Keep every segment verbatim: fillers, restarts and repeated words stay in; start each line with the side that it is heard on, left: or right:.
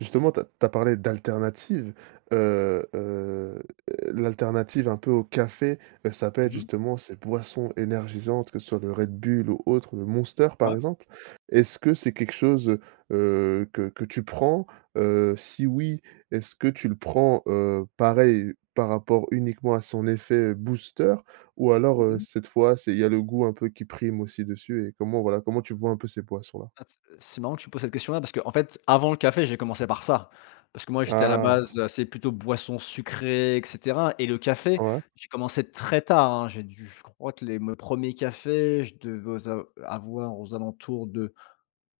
right: Justement tu as tu as parlé d'alternative, heu heu, l'alternative un peu au café, bah, ça peut être
left: Mmh mh.
right: justement ces boissons énergisantes, que ce soit le Red Bull ou autre, ou le Monster, par
left: Ah!
right: exemple. Est-ce que c'est quelque chose, heu heu, que que tu prends? Heu, si oui, est-ce que tu le prends, heu, pareil par rapport uniquement à son effet, booster ou alors,
left: Mmh
right: heu,
left: mh.
right: cette fois, c'est il y a le goût un peu qui prime aussi dessus et comment, voilà? Comment tu vois un peu ces boissons là?
left: Ah c heu, c'est marrant que tu me poses cette question-là, parce qu'en fait, avant le café, j'ai commencé par ça, parce que moi, j'étais à la
right: Ah!
left: base assez plutôt boissons sucrées et cetera, et le café,
right: Ouais.
left: j'ai commencé très tard, hein. J'ai dû, je crois que les me premiers cafés, je devais au a avoir aux alentours de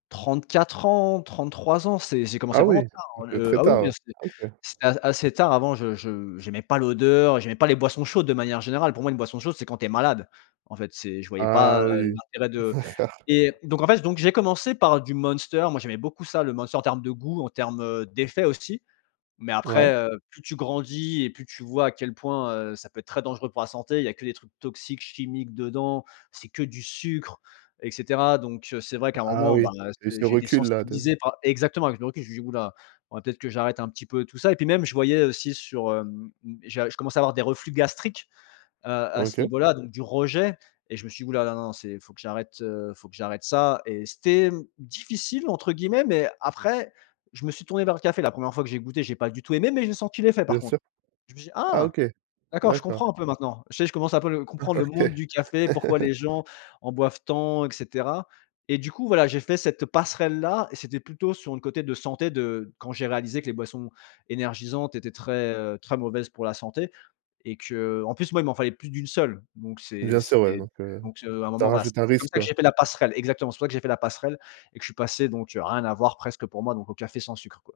left: trente-quatre ans, trente-trois ans. C'est j'ai commencé
right: Ah
left: vraiment
right: oui,
left: tard, heu.
right: donc
left: Heu,
right: très
left: ah oui, oui, hein,
right: tard?
left: c'était
right: Ah OK.
left: c'était a assez tard. Avant, je je j'aimais pas l'odeur, j'aimais pas les boissons chaudes de manière générale. Pour moi, une boisson chaude, c'est quand tu es malade. En fait, c'est je voyais pas,
right: Ah
left: heu,
right: oui!
left: l'intérêt de
right: D'accord.
left: et donc, en fait, donc j'ai commencé par du Monster. Moi, j'aimais beaucoup ça, le Monster, en termes de goût, en termes, heu, d'effets aussi. Mais
right: Ouais.
left: après, heu, plus tu grandis et plus tu vois à quel point, heu, ça peut être très dangereux pour la santé. Il y a que des trucs toxiques, chimiques dedans, c'est que du sucre, et cetera. Donc, heu, c'est vrai qu'à un
right: Ah
left: moment, bah,
right: oui!
left: heu,
right: Et
left: ce
right: ce
left: j'ai été
right: recul-là de
left: sensibilisé par exactement! Avec le recul, j'ai dit: «Houlà, faudrait peut-être que j'arrête un peu tout ça». Et puis même, je voyais, heu, aussi sur hem, heu, j'ai je commençais à avoir des reflux gastriques, heu, à ce
right: OK.
left: niveau-là, donc du rejet et je me suis dit: «Hou, là, non, non, c'est faut que j'arrête, heu faut que j'arrête ça». Et c'était, mmh, «difficile», entre guillemets. Mais après, je me suis tourné vers le café. La première fois que j'ai goûté, j'ai pas du tout aimé, mais j'ai senti l'effet, par
right: Bien sûr.
left: contre. Je me suis dit:
right: Ah,
left: «Ah!
right: OK.
left: D'accord, je
right: D'accord.
left: comprends un peu maintenant». Ça y est, je commence à peu le
right: Oh,
left: comprendre le
right: OK.
left: monde du café, pourquoi les gens en boivent tant, et cetera. Et du coup, voilà, j'ai fait cette, heu, passerelle là et c'était plutôt sur un côté de santé de quand j'ai réalisé que les boissons énergisantes étaient très, heu, très mauvaises pour la santé et que heu, en plus, moi, il m'en fallait plus d'une seule. Donc, c'est
right: Bien sûr
left: c'est,
right: ouais,
left: heu
right: donc, heu,
left: donc à un
right: ça
left: moment voilà, c'est
right: rajoute un
left: c'est comme
right: risque,
left: ça que
right: quoi.
left: j'ai fait la passerelle exactement. C'est pour ça que j'ai fait la passerelle et que je suis passé donc, heu, rien à voir presque, pour moi, donc au café sans sucre, quoi.